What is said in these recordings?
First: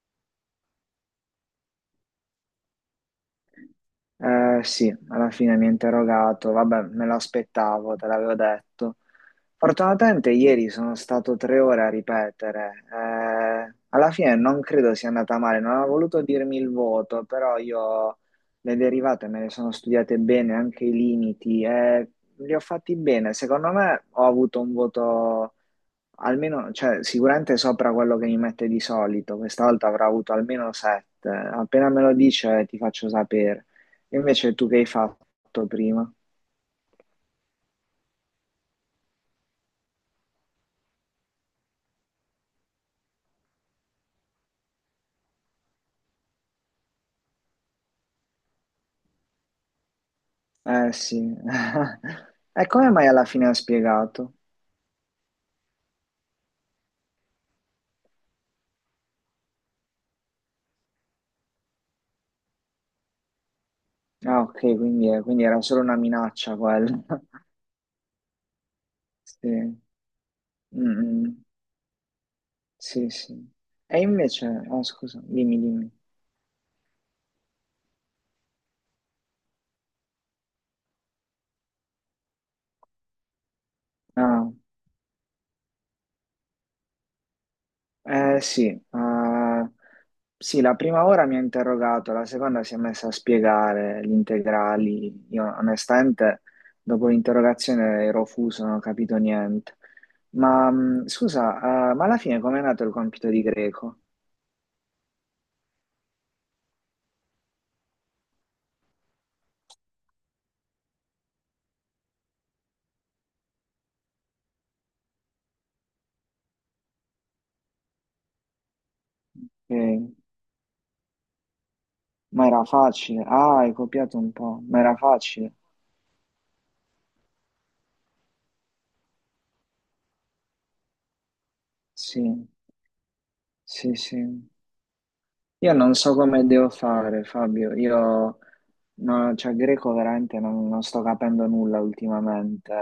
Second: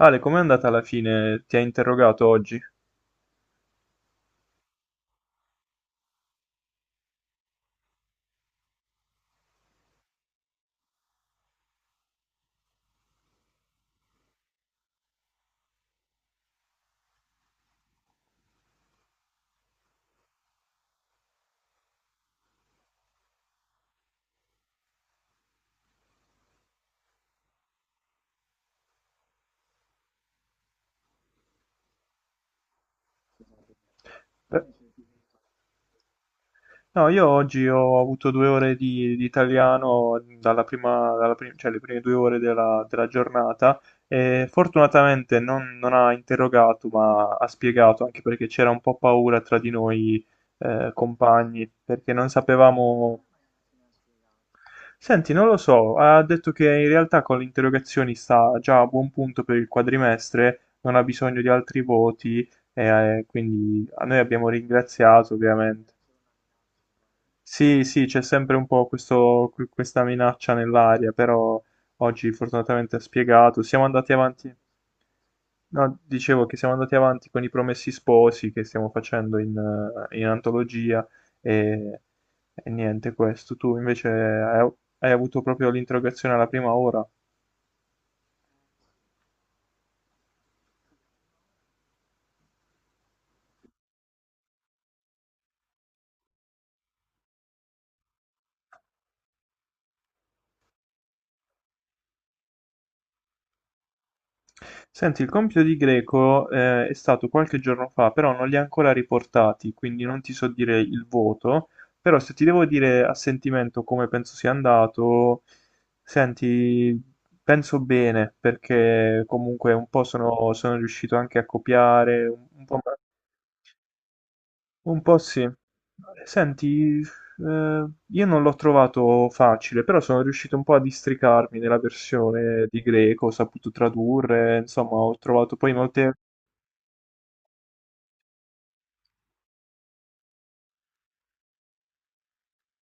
Ale, com'è andata alla fine? Ti ha interrogato oggi? Sì, alla fine mi ha interrogato, vabbè, me lo aspettavo, te l'avevo detto. Fortunatamente ieri sono stato tre ore a ripetere. Alla fine non credo sia andata male, non ha voluto dirmi il voto, però io le derivate me le sono studiate bene, anche i limiti, e li ho fatti bene. Secondo me ho avuto un voto almeno, cioè, sicuramente sopra quello che mi mette di solito. Questa volta avrò avuto almeno sette. Appena me lo dice, ti faccio sapere. Invece Beh, tu che hai fatto prima? no, io oggi ho avuto due ore di italiano dalla prima, cioè le prime due ore della, della giornata e fortunatamente non, non ha interrogato, ma ha spiegato, anche perché c'era un po' paura tra di noi Eh sì. compagni, perché non E come mai sapevamo. alla fine ha spiegato? Senti, non lo so, ha detto che in realtà con le interrogazioni sta già a buon punto per il quadrimestre, non ha bisogno di altri voti. Quindi a noi Ah, abbiamo ok, quindi, ringraziato quindi era solo ovviamente. una minaccia quella. Sì, sì, c'è sempre un po' Sì. Mm, questa minaccia nell'aria, mm. però oggi fortunatamente ha Sì, sì. spiegato. Siamo E andati invece... avanti. Ah scusa, dimmi. No, dicevo che siamo andati avanti con i Promessi Sposi che stiamo facendo in antologia e, e niente questo. Tu invece Ah. hai, hai avuto proprio l'interrogazione alla prima ora. Eh sì, sì, la prima ora mi ha interrogato, la seconda si è messa a spiegare gli integrali. Io onestamente dopo l'interrogazione ero fuso, non ho capito niente. Ma scusa, ma alla fine com'è nato il compito di greco? Senti, il compito di Greco, è stato qualche giorno fa, però non li ha ancora riportati, quindi non ti so dire il voto, però se ti devo dire a sentimento come penso sia andato, senti, penso bene, perché comunque un Eh, po' sono, sono riuscito anche a copiare, ma era un po'... facile. Ah, hai copiato un po', ma era Un po' sì. facile. Senti, io non l'ho trovato facile, però sono riuscito un po' a districarmi nella Sì, versione di greco, ho saputo sì, sì. tradurre, insomma, ho trovato poi Io non molte... so come devo fare, Fabio. Io, no, cioè, greco veramente non sto capendo nulla ultimamente.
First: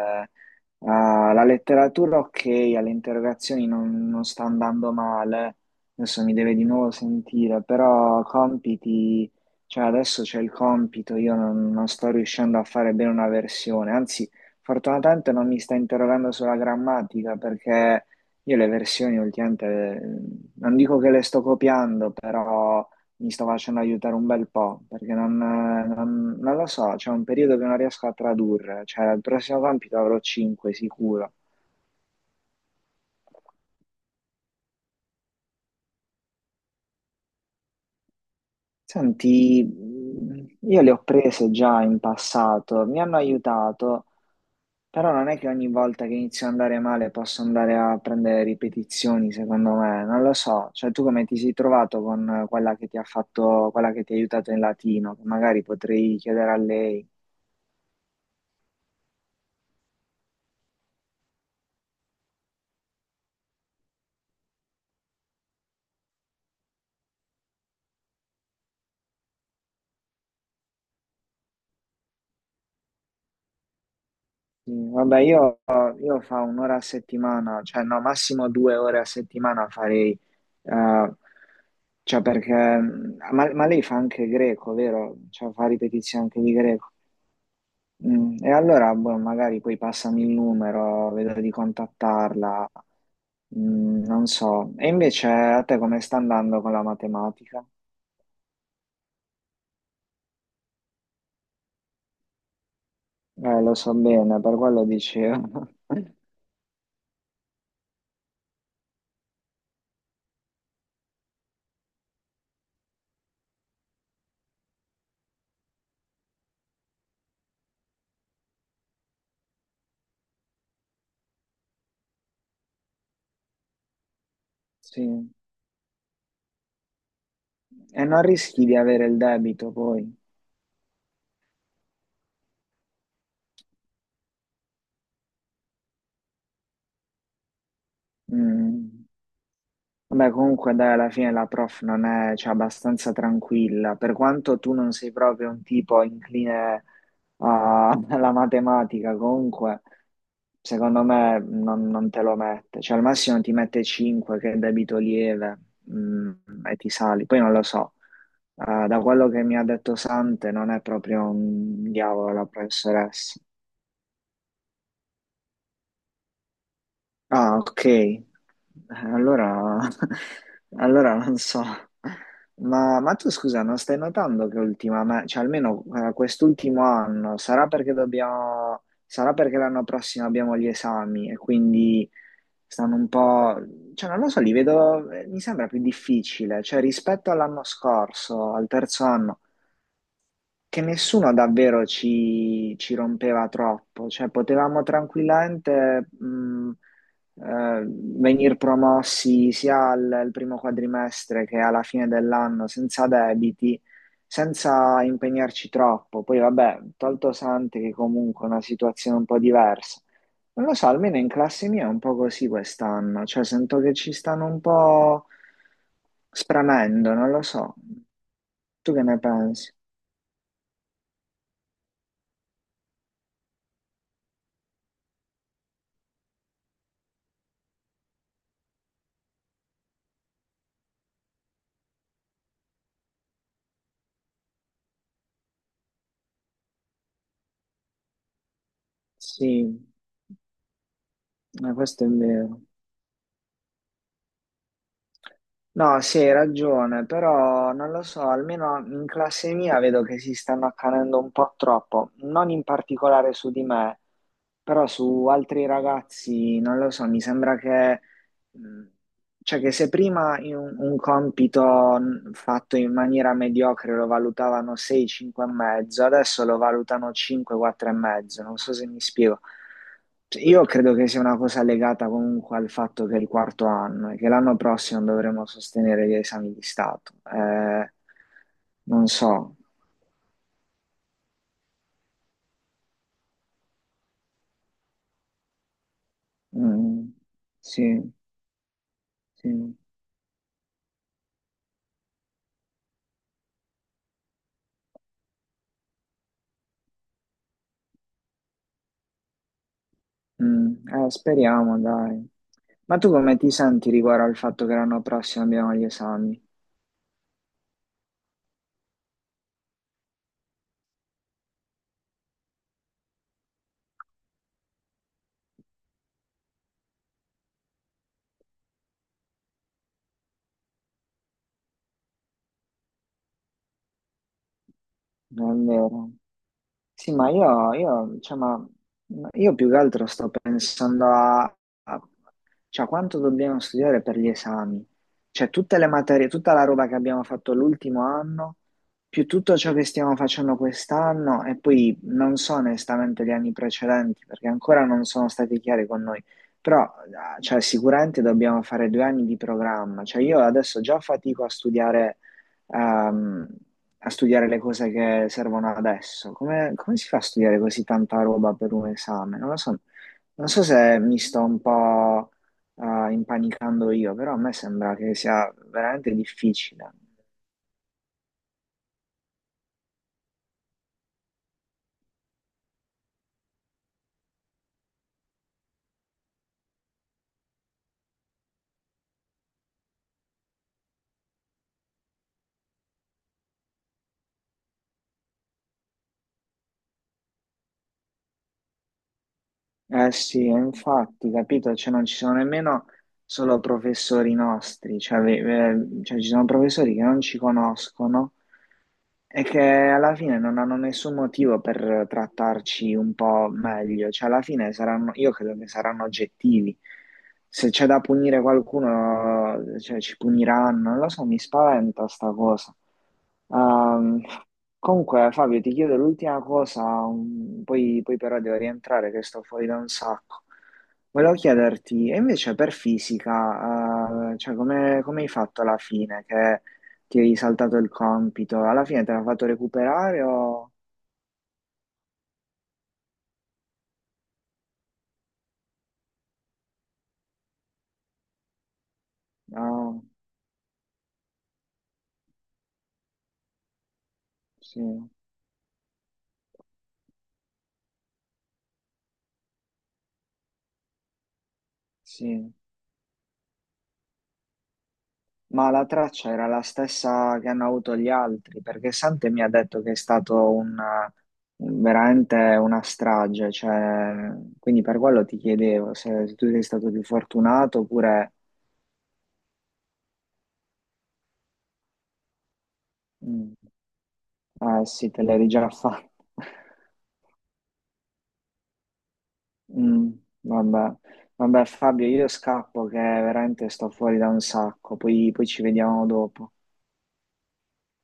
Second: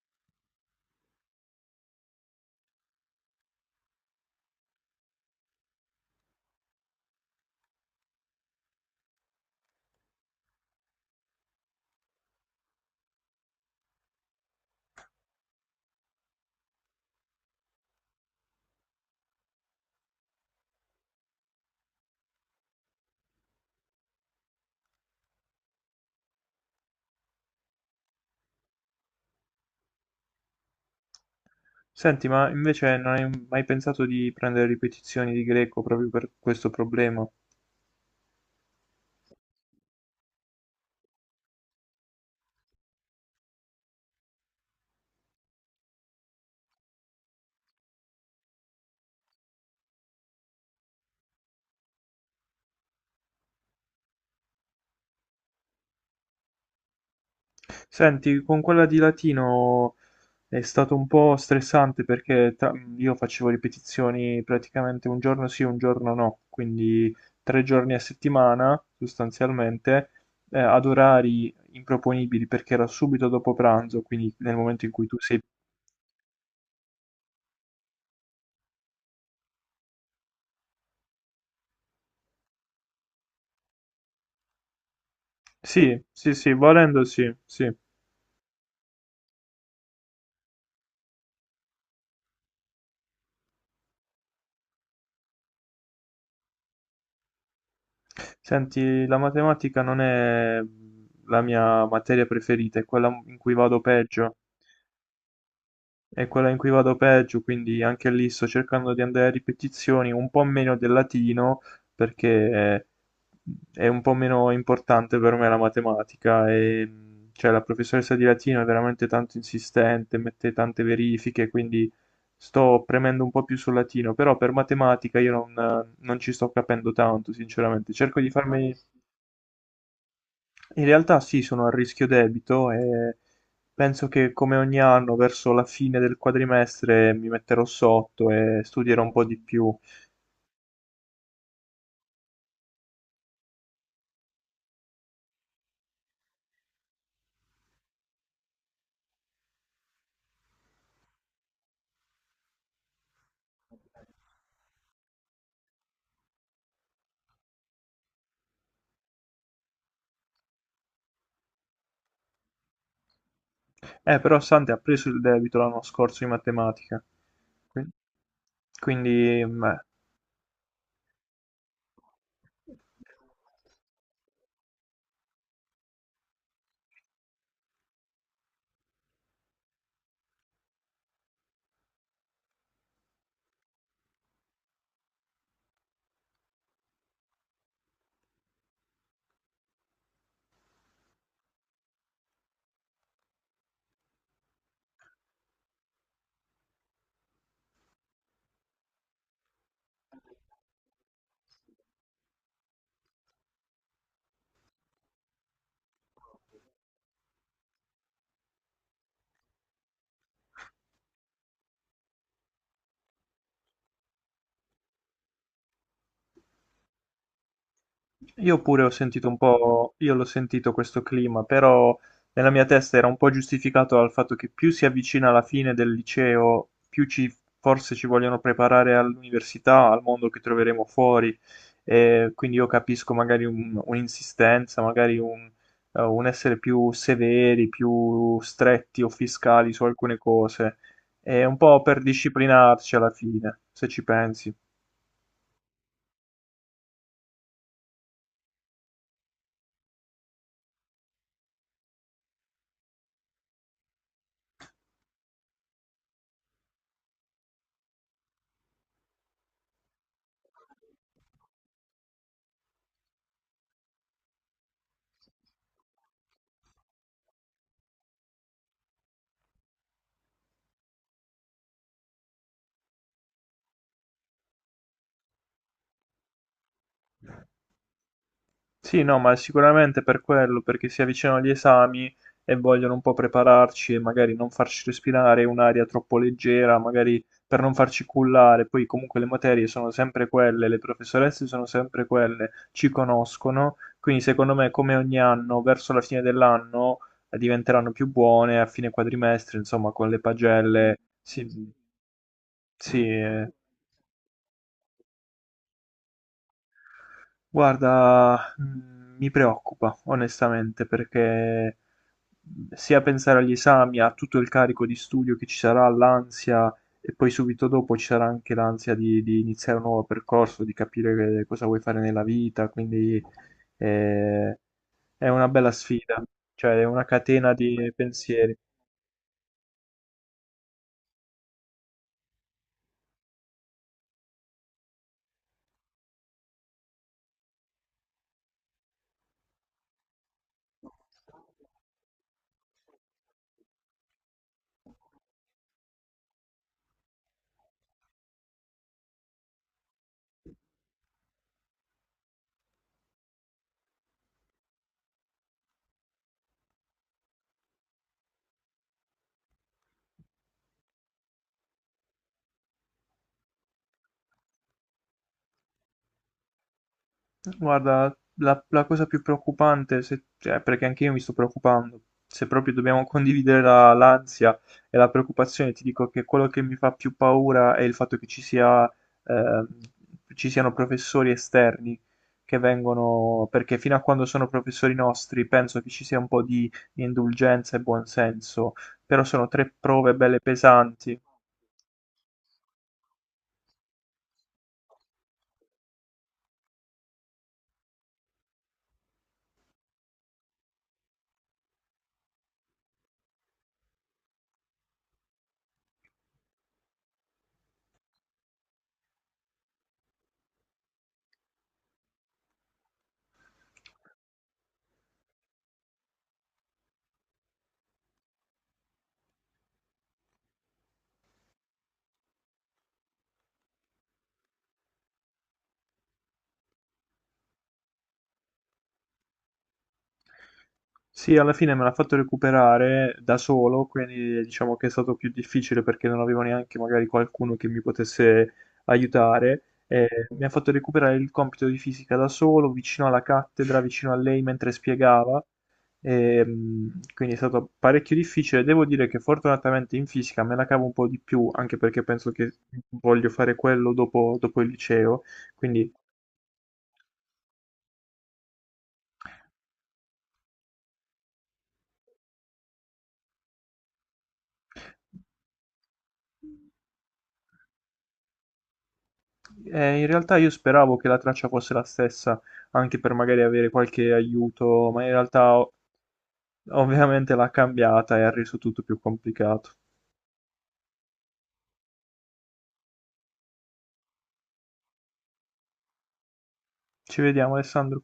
Ah, la letteratura, ok, alle interrogazioni non sta andando male. Adesso mi deve di nuovo sentire, però compiti, cioè, adesso c'è il compito. Io non, non sto riuscendo a fare bene una versione. Anzi, fortunatamente non mi sta interrogando sulla grammatica perché. Io le versioni ultimamente eh, non dico che le sto copiando, però mi sto facendo aiutare un bel po', perché non, non lo so, c'è un periodo che non riesco a tradurre, cioè il prossimo compito avrò 5 sicuro. Senti, ma invece non hai mai pensato di prendere ripetizioni di greco proprio per questo problema? Senti, io le ho prese già in passato, mi hanno aiutato, però non è che ogni volta che inizio ad andare male posso andare a prendere ripetizioni, secondo me, non lo so. Cioè, tu come ti sei trovato con quella che ti ha fatto, quella che ti ha aiutato in latino, che magari potrei chiedere a lei. Senti, con quella di latino è stato un po' stressante io facevo ripetizioni praticamente un giorno sì, un giorno no, quindi tre giorni a settimana sostanzialmente, ad orari improponibili perché era subito dopo pranzo, quindi nel Sì, momento in cui tu vabbè, sei... io fa un'ora a settimana, cioè no, massimo due ore a settimana farei, eh, cioè perché, ma lei fa anche greco, vero? Cioè fa Sì, ripetizioni sì, anche sì, di greco. volendo sì, sì. Mm, e allora, boh, magari poi passami il numero, vedo di contattarla. Mm, non so. E invece a te come sta andando con la matematica? Senti, la matematica non è la mia materia preferita, è quella in cui Lo vado so peggio. bene, per quello dicevo. È quella in cui vado peggio, quindi anche lì sto cercando di andare a ripetizioni, un po' meno del latino, perché è un po' meno importante per me la matematica e cioè, la professoressa di latino è veramente tanto insistente, mette tante verifiche, quindi sto premendo un po' più sul latino, però per matematica Sì. io non, non ci sto capendo tanto, sinceramente. E Cerco non di rischi farmi, di avere il debito poi. in realtà sì, sono a rischio debito e penso che come ogni anno verso la fine del quadrimestre mi metterò sotto e studierò Mm. un po' di più. Vabbè, comunque dai, alla fine la prof non è, cioè, abbastanza tranquilla, per quanto tu non sei proprio un tipo incline alla matematica, comunque secondo me non te lo mette, cioè al massimo ti mette 5 che è debito lieve, mm, e ti sali, poi non lo so. Da quello che mi ha detto Sante non è proprio un diavolo la professoressa. Però Sante ha preso il debito l'anno scorso in matematica, Ah, ok. quindi, quindi, allora, meh. allora non so. Ma tu scusa, non stai notando che ultimamente, cioè almeno quest'ultimo anno, sarà perché dobbiamo, sarà perché l'anno prossimo abbiamo gli esami e quindi stanno un po', cioè non lo so, li vedo, mi sembra più difficile, cioè rispetto all'anno scorso, al terzo anno, che nessuno davvero ci rompeva troppo, cioè potevamo tranquillamente venir promossi sia al primo quadrimestre che alla fine dell'anno senza debiti, senza impegnarci troppo. Poi vabbè, tolto Sante che comunque è una situazione un po' diversa. Non lo so, almeno in classe mia è un po' così quest'anno, cioè sento che ci stanno un po' spremendo, non lo so. Io pure ho Tu che ne sentito un pensi? po', io l'ho sentito questo clima, però nella mia testa era un po' giustificato dal fatto che più si avvicina alla fine del liceo, più ci, forse ci vogliono preparare all'università, al mondo che troveremo fuori. E quindi io capisco magari un'insistenza, magari un essere più severi, più stretti o fiscali Sì, su alcune cose. È un po' per questo è vero. disciplinarci alla fine, se ci pensi. No, sì, hai ragione, però non lo so, almeno in classe mia vedo che si stanno accanendo un po' troppo, non in particolare su di me, però su altri ragazzi, non lo so, mi sembra che... Mm. Cioè che se prima in un compito fatto in maniera mediocre lo valutavano 6, 5 e mezzo, adesso lo valutano 5, 4 e mezzo, non so se mi spiego. Cioè, io credo che sia una cosa legata comunque al fatto che è il quarto anno e che l'anno prossimo dovremo sostenere gli esami di Stato. Sì, Non no, ma so. sicuramente per quello, perché si avvicinano gli esami e vogliono un po' prepararci e magari non farci respirare un'aria troppo leggera, Mm, magari per non farci sì, cullare. Poi comunque le materie sì. sono sempre quelle, le professoresse sono sempre quelle, ci conoscono, quindi secondo me come ogni anno, verso la fine dell'anno diventeranno più buone, a fine quadrimestre, insomma, con le Mm, pagelle. Sì, speriamo, dai. Ma sì, tu come ti eh. senti riguardo al fatto che l'anno prossimo abbiamo gli esami? Guarda, mi preoccupa onestamente perché sia pensare agli esami, a tutto il carico di studio che ci sarà, l'ansia e poi subito dopo ci sarà anche l'ansia di iniziare un nuovo percorso, di capire cosa vuoi fare nella vita, quindi eh, è una Non è bella vero? sfida, cioè è una Sì, ma catena di cioè, pensieri. ma io più che altro sto pensando a, a- cioè, quanto dobbiamo studiare per gli esami. Cioè, tutte le materie, tutta la roba che abbiamo fatto l'ultimo anno, più tutto ciò che stiamo facendo quest'anno, e poi non so onestamente gli anni precedenti, perché ancora non sono stati chiari con noi. Però, ah, cioè, sicuramente dobbiamo fare due anni di programma. Cioè, io adesso già fatico a studiare a, a studiare le cose che servono adesso. Come si fa a studiare così tanta roba per un esame? Non lo so, non so se mi sto un po' impanicando io, però a me sembra che sia veramente difficile. Guarda, la, la cosa più preoccupante, cioè, perché anche io mi sto preoccupando, se proprio dobbiamo condividere l'ansia e la preoccupazione, ti dico che quello che mi fa più paura è il fatto che ci sia, ehm, ci siano professori esterni che vengono, perché fino a quando sono professori nostri penso che ci sia un po' di indulgenza e buonsenso, però sono tre Eh prove belle sì, pesanti. infatti, capito, cioè non ci sono nemmeno solo professori nostri, cioè, cioè ci sono professori che non ci conoscono. È che alla fine non hanno nessun motivo per trattarci un po' meglio, cioè alla fine saranno, io credo che saranno oggettivi. Se c'è da punire qualcuno, cioè ci puniranno, non lo so, mi spaventa sta cosa. Ehm, comunque Fabio, ti chiedo l'ultima cosa, poi però devo rientrare che sto fuori da un sacco. Volevo chiederti, e invece per fisica, cioè come hai fatto alla fine? Che ti hai saltato il compito, alla fine te l'ha fatto recuperare o... Sì, alla fine me l'ha fatto recuperare da solo, quindi diciamo che è stato più difficile perché non avevo neanche magari qualcuno che mi potesse aiutare. No, Mi ha fatto recuperare il compito di fisica da solo, vicino alla cattedra, vicino a lei mentre sì, spiegava. Quindi è stato parecchio difficile. Devo dire che fortunatamente in fisica me la cavo un po' di più, anche perché penso sì. che voglio fare quello dopo, dopo il liceo. Ma la Quindi. traccia era la stessa che hanno avuto gli altri, perché Sante mi ha detto che è stato un, veramente una strage, cioè, quindi per quello ti chiedevo se tu sei stato più fortunato oppure... In realtà io speravo che la traccia fosse la stessa, anche per magari Mm, avere qualche eh aiuto, ma in sì, te l'eri realtà già fatta. ovviamente l'ha cambiata e ha reso tutto più complicato. Mm, vabbè. Vabbè Fabio, io scappo che veramente sto fuori da un sacco, poi ci vediamo dopo. Ci vediamo, Alessandro.